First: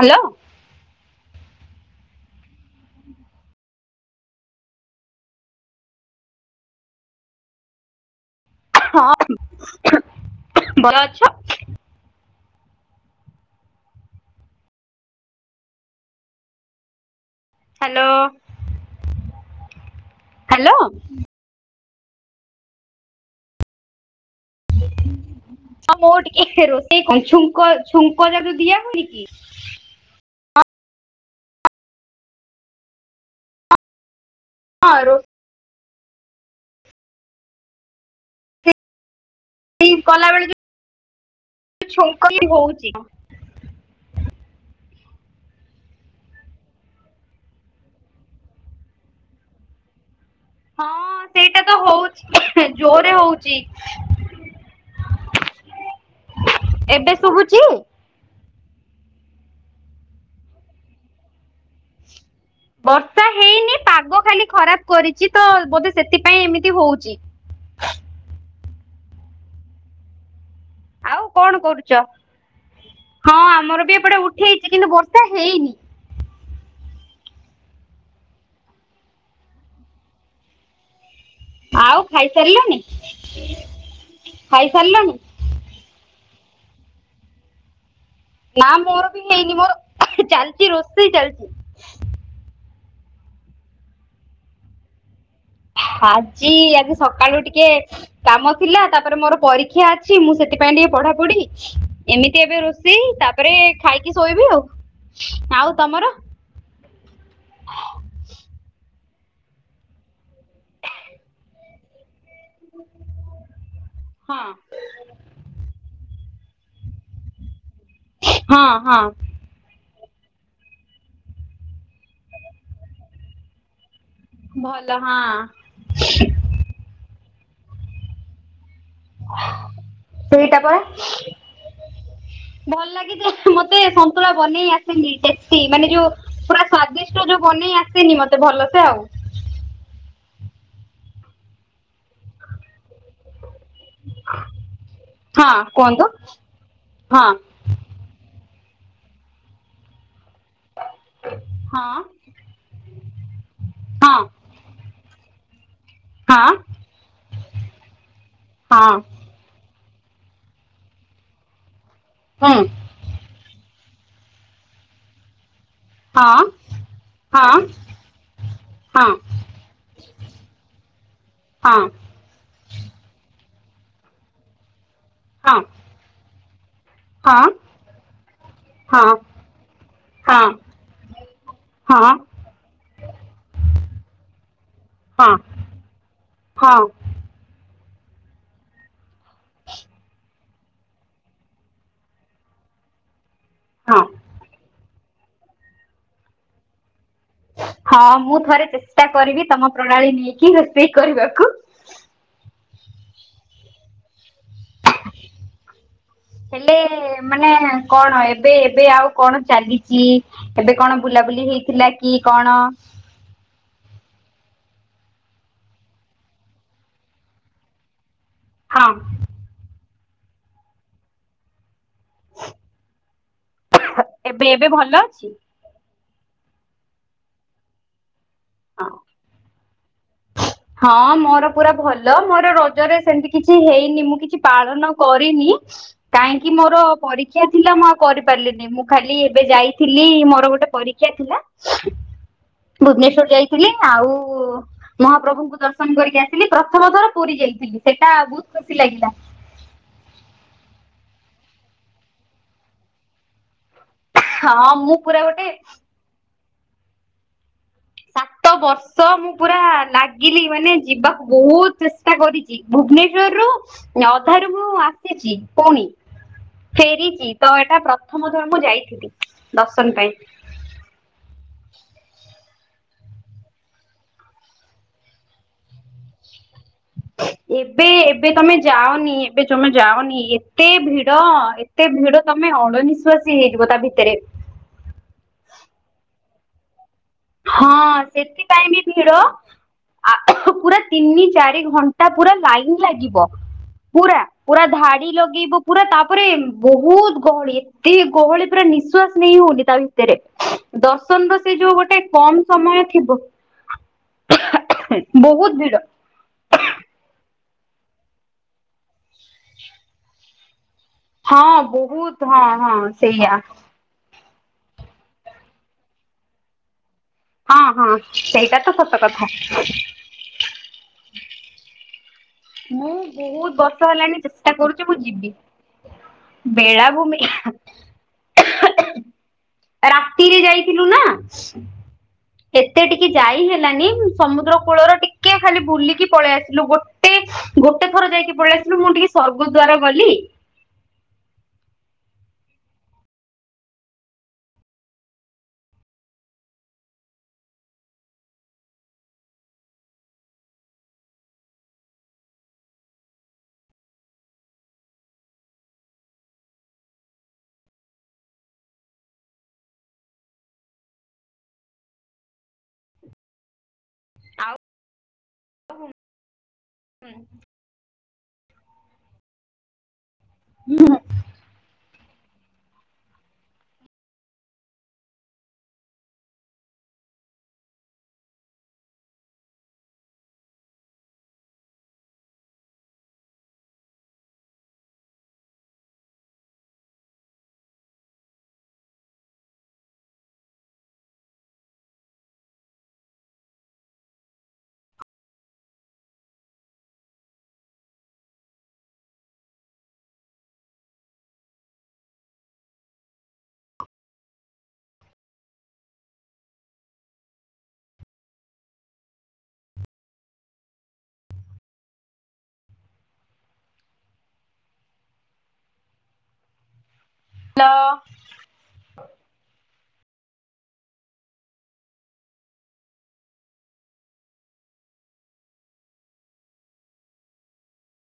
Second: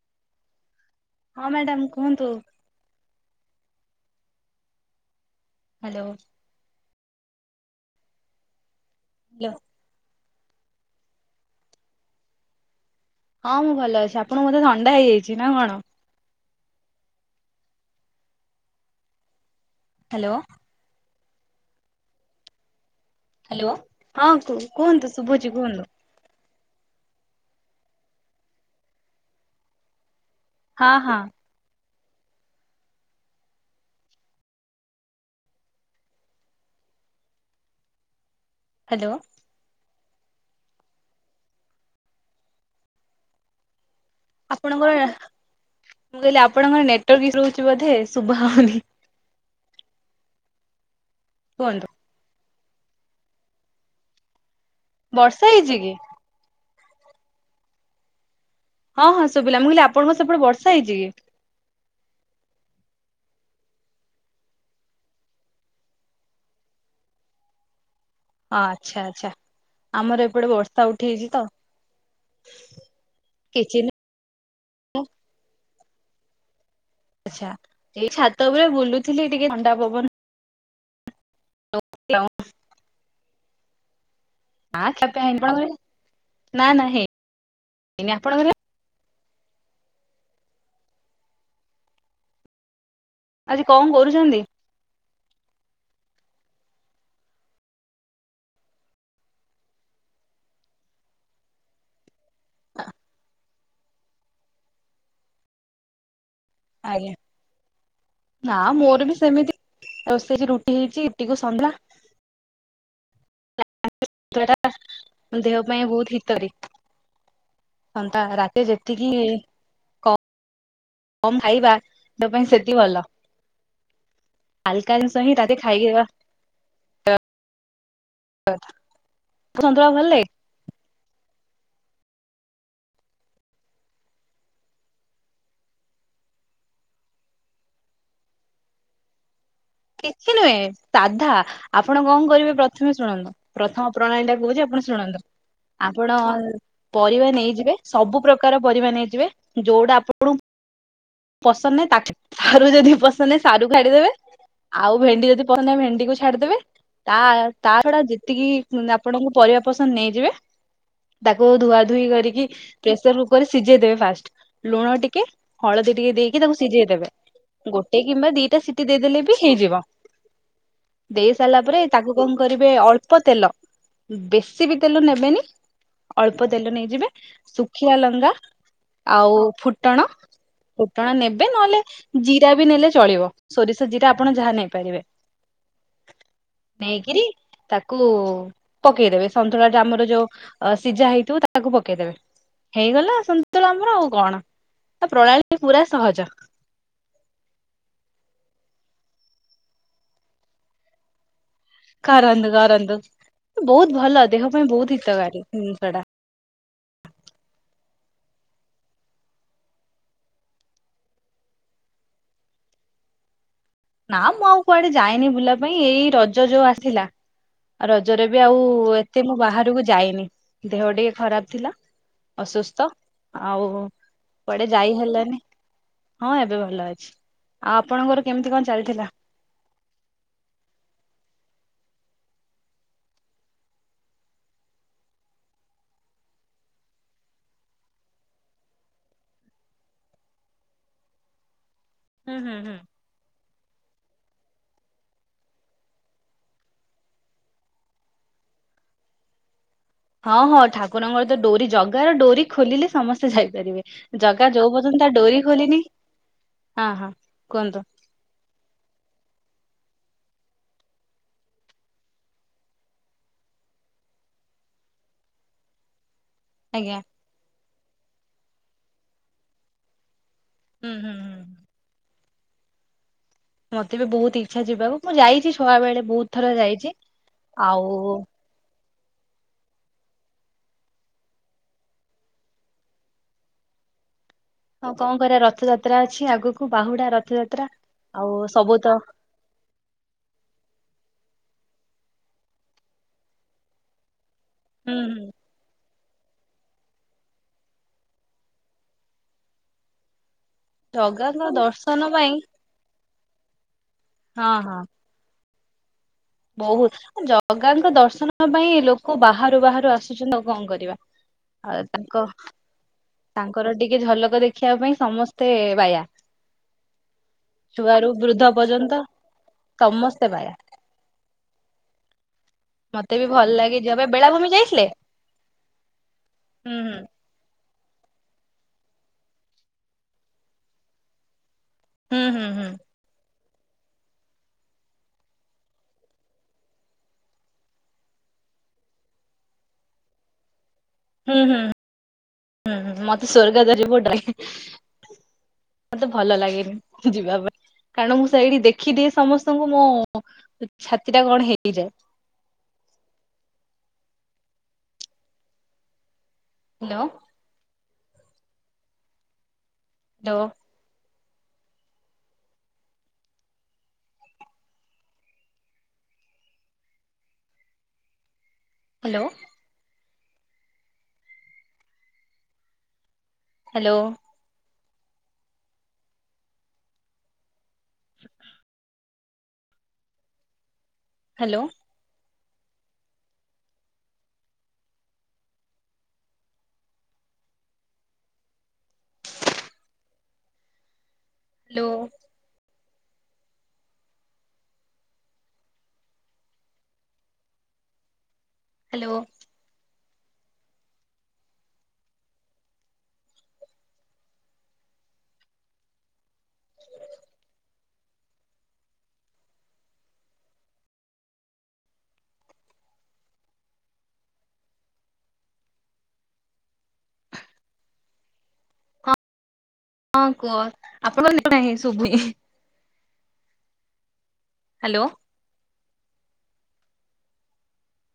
Hello. ହଁ madam କୁହନ୍ତୁ। Hello. ହଁ, ଭଲ ଅଛ? ହଁ ମୁଁ ଭଲ ଅଛି, ଆପଣଙ୍କୁ ବୋଧେ ଥଣ୍ଡା ହେଇଯାଇଛି ନା କଣ? ହାଲୋ। ହେଲୋ। ହେଲୋ। ହଁ କୁହନ୍ତୁ ଶୁଭୁଛି କୁହନ୍ତୁ। ହଁ ମୁଁ ଟିକେ ରୋଷେଇ [inaudible] ଛୁଙ୍କ ଛୁଙ୍କ ଯାକ ଦିଆ ହଉନି କି ହଁ, ହଁ। ହଁ ରୋଷ ହ୍ୟାଲୋ। ଷେଇ ଗଲାବେଳେ ଯୋଉ ଛୁଙ୍କ ହିଁ ହଉଚି। ଆପଣଙ୍କର ମୁଁ କହିଲି ଆପଣଙ୍କର ନେଟୱାର୍କ ଇସୁ ରହୁଛି ବୋଧେ ଶୁଭା ହଉନି। ହଁ ସେଇ କୁହନ୍ତୁ। ହଉଛି ଜୋରେ ହଉଚି। ବର୍ଷା ହେଇଛି କି? ଏବେ ଶୁଭୁଛି। ହଁ, ହଁ ଶୁଭିଲା, ମୁଁ କହିଲି ଆପଣଙ୍କ ସେପଟେ ବର୍ଷା ହେଇଛି କି? ବର୍ଷା ହେଇନି ପାଗ ଖାଲି ଖରାପ କରିଚି ତ ବୋଧେ ସେଥିପାଇଁ ଏମିତି ହଉଚି। ଓ ଆଚ୍ଛା, ଆଚ୍ଛା ଆମର ଏପଟେ ବର୍ଷା ଉ ଆଉ କଣ କରୁଚ? ହଁ କିଛି ଆମର ବି ନାହିଁ ଏପଟେ ଉଠେଇଚି କିନ୍ତୁ ବର୍ଷା ହେଇନି। ଆଚ୍ଛା ଏଇ ଛାତ ଉପରେ ବୁଲୁଥିଲି ଟିକେ ଥଣ୍ଡା ପବନ ଆଉ ନଉଥିଲା। ଖାଇସାରିଲନି? ନା ଖିଆ ଖାଇସାରିଲନି ପିଆ ହେଇନି। ଆପଣଙ୍କ ଘରେ? ନା ନା ହେଇନି ଆପଣଙ୍କ ଘରେ? ନା ମୋର ବି ହେଇନି ମୋର ଚାଲିଚି ରୋଷେଇ ଚାଲିଛି। ଆଜି କଣ କରୁଛନ୍ତି? ଆଜି ଆଜି ସକାଳୁ ଟିକେ କାମ ଥିଲା, ତାପରେ ମୋର ପରୀକ୍ଷା ଅଛି, ମୁଁ ସେଥିପାଇଁ ଟିକେ ପଢାପଢି ଏମିତି ଏବେ ରୋଷେଇ ତାପରେ ଖାଇକି ଶୋଇବି ଆଉ। ଆଉ ତୋମର? ଆଜ୍ଞା। ନା ମୋର ବି ସେମିତି ରୋଷେଇ ଆଜି ରୁଟି ହେଇଛି ରୁଟିକୁ ସ [inaudible] [inaudible] [inaudible] ହଁ ତୁଳା ଟା ଆମ ଦେହ ପାଇଁ ବହୁତ ହିତରୀ। ହନ୍ତା ରାତି ହଁ ହଁ ଯେତିକି କ କମ ଖାଇବା ଦେହ ପାଇଁ ସେତିିକି ଭଲ। ଭଲ ହାଲକା ଜିନିଷ ହଁ। ହିଁ ରାତି ଖାଇବା କଥା। ସେଇଟା ପରା। ଭଲ ଲାଗେ ଯେ ମୋତେ ସନ୍ତୁଳା ବନେଇ ଆସେନି ଟେଷ୍ଟି, ମାନେ ଯୋଉ ପୁରା ସ୍ଵାଦିଷ୍ଟ ଯୋଉ ବନେଇ ଆସେନି ମୋତେ ଭଲସେ ଆଉ। କିଛି ନୁହେଁ ସାଧା ଆପଣ କଣ କରିବେ ପ୍ରଥମେ ଶୁଣନ୍ତୁ ପ୍ରଥମ ପ୍ରଣାଳୀ ଟା କହୁଛି ଆପଣ ଶୁଣନ୍ତୁ ହଁ କୁହନ୍ତୁ ଆପଣ ହଁ ପରିବା ନେଇଯିବେ। ସବୁ ପ୍ରକାର ପରିବା ନେଇଯିବେ, ଯୋଉଟା ଆପଣଙ୍କୁ ପସନ୍ଦ ନାହିଁ ହଁ ତା ସାରୁ ଯଦି ପସନ୍ଦ ନାହି ସାରୁ କାଢି ଦେବେ। ହଁ ଆଉ ଭେଣ୍ଡି ଯଦି ପସନ୍ଦ ନାହି ଭେଣ୍ଡି କୁ ଛାଡି ହଁ ଦେବେ, ତା ତା ଛଡା ଯେତିକି ଉଁ, ହଁ ଆପଣଙ୍କୁ ପରିବା ପସନ୍ଦ ନେଇଯିବେ, ତାକୁ ଧୁଆ ଧୁଇ କରିକି ହୁଁ ପ୍ରେସର୍ କୁକରରେ ସିଜେଇ ଦେବେ ଫାଷ୍ଟ୍, ଲୁଣ ଟିକେ ହଳଦୀ ଟିକେ ଦେଇକି ହଁ ତାକୁ ସିଝେଇ ଦେବେ, ହଁ ଗୋଟେ କିମ୍ବା ଦି ଟା ସିଟି ଦେଇ ହଁ ଦେଲେ ବି ବି ହେଇଯିବ। ଦେଇ ସାରିଲା ପରେ ହଁ ତାକୁ କଣ କରିବେ ଅଳ୍ପ ତେଲ ବେଶୀ ବି ତେଲ ନେବେନି ହଁ ଅଳ୍ପ ତେଲ ନେଇଯିବେ। ହଁ ଶୁଖିଲା ଲଙ୍କା ହଁ ଆଉ ଫୁଟଣ ହଁ ଫୁଟଣ ନେବେ ନହେଲେ ହଁ ଜିରାବି ନେଲେ ଚଳିବ ସୋରିଷ ଜିରା ଆପଣ ଯାହନେଇ ପାରିବେ ହଁ ହଁ ନେଇକିରି ତାକୁ ପକେଇ ଦେବେ ସନ୍ତୁଳାଟା ଆମର ଯୋଉ ଅଁର ସିଝା ହେଇଥିବ ତାହାକୁ ପକେଇ ଦେବେ। ହେଇଗଲା ସନ୍ତୁଳା ଆମର ହଁ ଆଉ କଣ ଆ ପ୍ରଣାଳୀ ପୁରା ସହଜ। ହଁ ମୁଥରେ ଚେଷ୍ଟା କରିବି ତମ ପ୍ରଣାଳୀ ନେଇକି ରୋଷେଇ କରିବାକୁ। କରନ୍ତୁ କରନ୍ତୁ ବୋହୁତ୍ ଭଲ ଦେହ ପାଇଁ ବୋହୁତ୍ ହିତକାରୀ ଜିନିଷଟା। ହେଲେ ମାନେ କଣ ଏବେ ଏବେ ଆଉ କଣ ଚାଲିଚି? ଏବେ କଣ ବୁଲାବୁଲି ହେଇଥିଲାକି କଣ? ନା ମୁଆଉ କୁଆଡ଼େ ଯାଇନି ବୁଲିବା ପାଇଁ ଏଇ ରଜ ଯୋଉ ଆସିଲା। ଆଉ ରଜରେବି ଆଉ ହଁ ଏତେମୁ ବାହାରକୁ ଯାଇନି ଦେହ ଟିକେ ଖରାପ୍ ଥିଲା। ଅସୁସ୍ଥ ଆଉ ଏବେ ଏବେ କୁଆଡ଼େ ଭଲ ଯାଇ ଅଛି ହେଲାନି। ହଁ ଏବେ ଭଲ ଅଛି ଆଉ ଆପଣଙ୍କ ଘରେ କେମିତି କଣ ହଁ ଚାଲିଥିଲା? ହଁ ମୋର ପୁରା ଭଲ ମୋର ରଜରେ ସେମିତି କିଛି ହେଇନି ମୁକିଛି ପାଳନ କରିନି। କାହିଁକି ମୋର ପରୀକ୍ଷା ଥିଲା ମୁଆଉ କରି ପାରିଲିନି ମୁଖାଲି ଏବେ ଯାଇଥିଲି ମୋର ଗୋଟେ ପରୀକ୍ଷା [unintelligible] ହୁଁ ହୁଁ ହୁଁ। ଭୁବନେଶ୍ଵର୍ ଯାଇଥିଲି ଆଉ ମହାପ୍ରଭୁ ମୁଁ ଦର୍ଶନ କରିକି ଆସିଲି ପ୍ରଥମ ଥର ପୁରୀ ଯାଇଥିଲି ସେଟା ବୋହୁତ୍ ଖୁସି ଲାଗିଲା। ହଁ ହଁ ଠାକୁରଙ୍କରତ ଡୋରି ଜଗାର ଡୋରି ଖୋଲିଲେ ସମସ୍ତେ ଯାଇ ପାରିବେ। ଜଗା ହଁ ଯୋଉ ମୁଁ ପର୍ଯ୍ୟନ୍ତ ପୁରା ତାଡୋରି ଗୋଟେ ଖୋଲିନି ହଁ ହଁ କୁହନ୍ତୁ? ସାତ ବର୍ଷ ମୁପୁରା ଲାଗିଲି ମାନେ ଯିବାକୁ ବୋହୁତ୍ ଚେଷ୍ଟା କରିଚି। ଭୁବନେଶ୍ଵର୍ ରୁ ଅଧାରୁ ମୁଆସିଛି ପୁଣି ଆଜ୍ଞା। ଫେରିଚି ତ ଏଟା ପ୍ରଥମଥର ମୁଁ ଯାଇଥିଲି ଦର୍ଶନ ପାଇଁ। ହୁଁ ହୁଁ ହୁଁ। ମତେବି ବୋହୁତ୍ ଇଚ୍ଛା ଯିବାକୁ ମୁଯାଇଚି ଛୁଆ ବେଳେ ବୋହୁତ୍ ଥର ଯାଇଚି। ଏବେ ଏବେ ତମେ ଯାଅନି ଏବେ ଜମା ଯାଅନି ଏତେ ଭିଡ଼ ଏତେ ଭିଡ଼ ତମେ ଅଣନିଶ୍ୱାସି ହେଇଯିବ ତାଭିତରେ। ଆଉ କଣକରିବା ରଥ ଯାତ୍ରା ଅଛି ଆଗକୁ ବାହୁଡ଼ା ରଥ ହଁ ସେଥିପାଇଁବି ଭିଡ଼ ଆ ପୁରା ତିନି ଚାରି ଘଣ୍ଟା ପୁରା ଲାଇନ୍ ଲାଗିବ ପୁରା ପୁରା ହୁଁ ଧାଡ଼ି ହୁଁ ଲଗେଇବୁ ପୁରା ତାପରେ ବୋହୁତ୍ ଗହଳି ଏତେ ଗହଳି ପୁରା ନିଶ୍ୱାସ ନେଇ ହୋଉନି ତାଭିତରେ। ଦର୍ଶନର ଜଗାଙ୍କ ସେଯୋଉ ଦର୍ଶନ ଗୋଟେ ପାଇଁ କମ୍ ସମୟ ଥିବ। ହଁ ହଁ। ବୋହୁତ୍ ଭିଡ଼। ବୋହୁତ୍ ଆଁ ଜଗାଙ୍କ ଦର୍ଶନ ପାଇଁ ଲୋକ ବାହାରୁ ବାହାରୁ ଆସୁଛନ୍ତି ଆଉ କଣ କରିବା? ହଁ ବୋହୁତ୍ ହଁ ହଁ ସେଇୟା। ତୋରଟିକେ ଝଲକ୍ ଦେ ଦେଖିବାପାଇଁ ସମସ୍ତେ ବାୟା। ହଁ ହଁ ଛୁଆରୁ ବୃଦ୍ଧ ସେଇଟା ତ ସତ ପର୍ଯ୍ୟନ୍ତ କଥା। ସମସ୍ତେ ବାୟା। ମତେ ବି ଭଲ ମୁବହୁତ୍ ଲାଗେ ବର୍ଷ ଯିବା ପାଇଁ ହେଲାଣି ବେଳାଭୂମି ଚେଷ୍ଟା ଯାଇଥିଲେ? କରୁଚି ମୁଯିବି। ହୁଁ ବେଳାଭୂମି ରାତିରେ ଯାଇଥିଲୁନା ହୁଁ ହୁଁ ହୁଁ ଏତେ ଟିକେ ଯାଇ ହେଲାନି ସମୁଦ୍ର କୂଳର ଟିକେ ଖାଲି ବୁଲିକି ପଳେଇ ଆସିଲୁ ଗୋଟେ ଗୋଟେ ଥର ଯାଇକି ପଳେଇ ଆସିଲୁ ମୁଁ ଟିକେ ସ୍ଵର୍ଗଦ୍ଵାର ଗଲି। ହୁଁ ହୁଁ ହୁଁ ମତେ ସ୍ଵର୍ଗଦ୍ଵାର ଯିବାକୁ ଡର ଲାଗେ। ମତେ ଭଲ ଲାଗେନି ଯିବା ପାଇଁ। କାରଣ ମୁଁ ସେଇଠି ଦେଖିଦିଏ ସମସ୍ତଙ୍କୁ ମୋଛାତିଟା କଣ ହେଇଯାଏ। ହ୍ୟାଲୋ। ଦୋ। ଆଉ ହୁଁ। ହ୍ୟାଲୋ। ହୁଁ। ହ୍ୟାଲୋ। ହ୍ୟାଲୋ। ହ୍ୟାଲୋ। ହ୍ୟାଲୋ। ଲ ହଁ କୁହ ଆପଣଙ୍କ ନାହିଁ ଶୁଭୁନି। ହ୍ୟାଲୋ।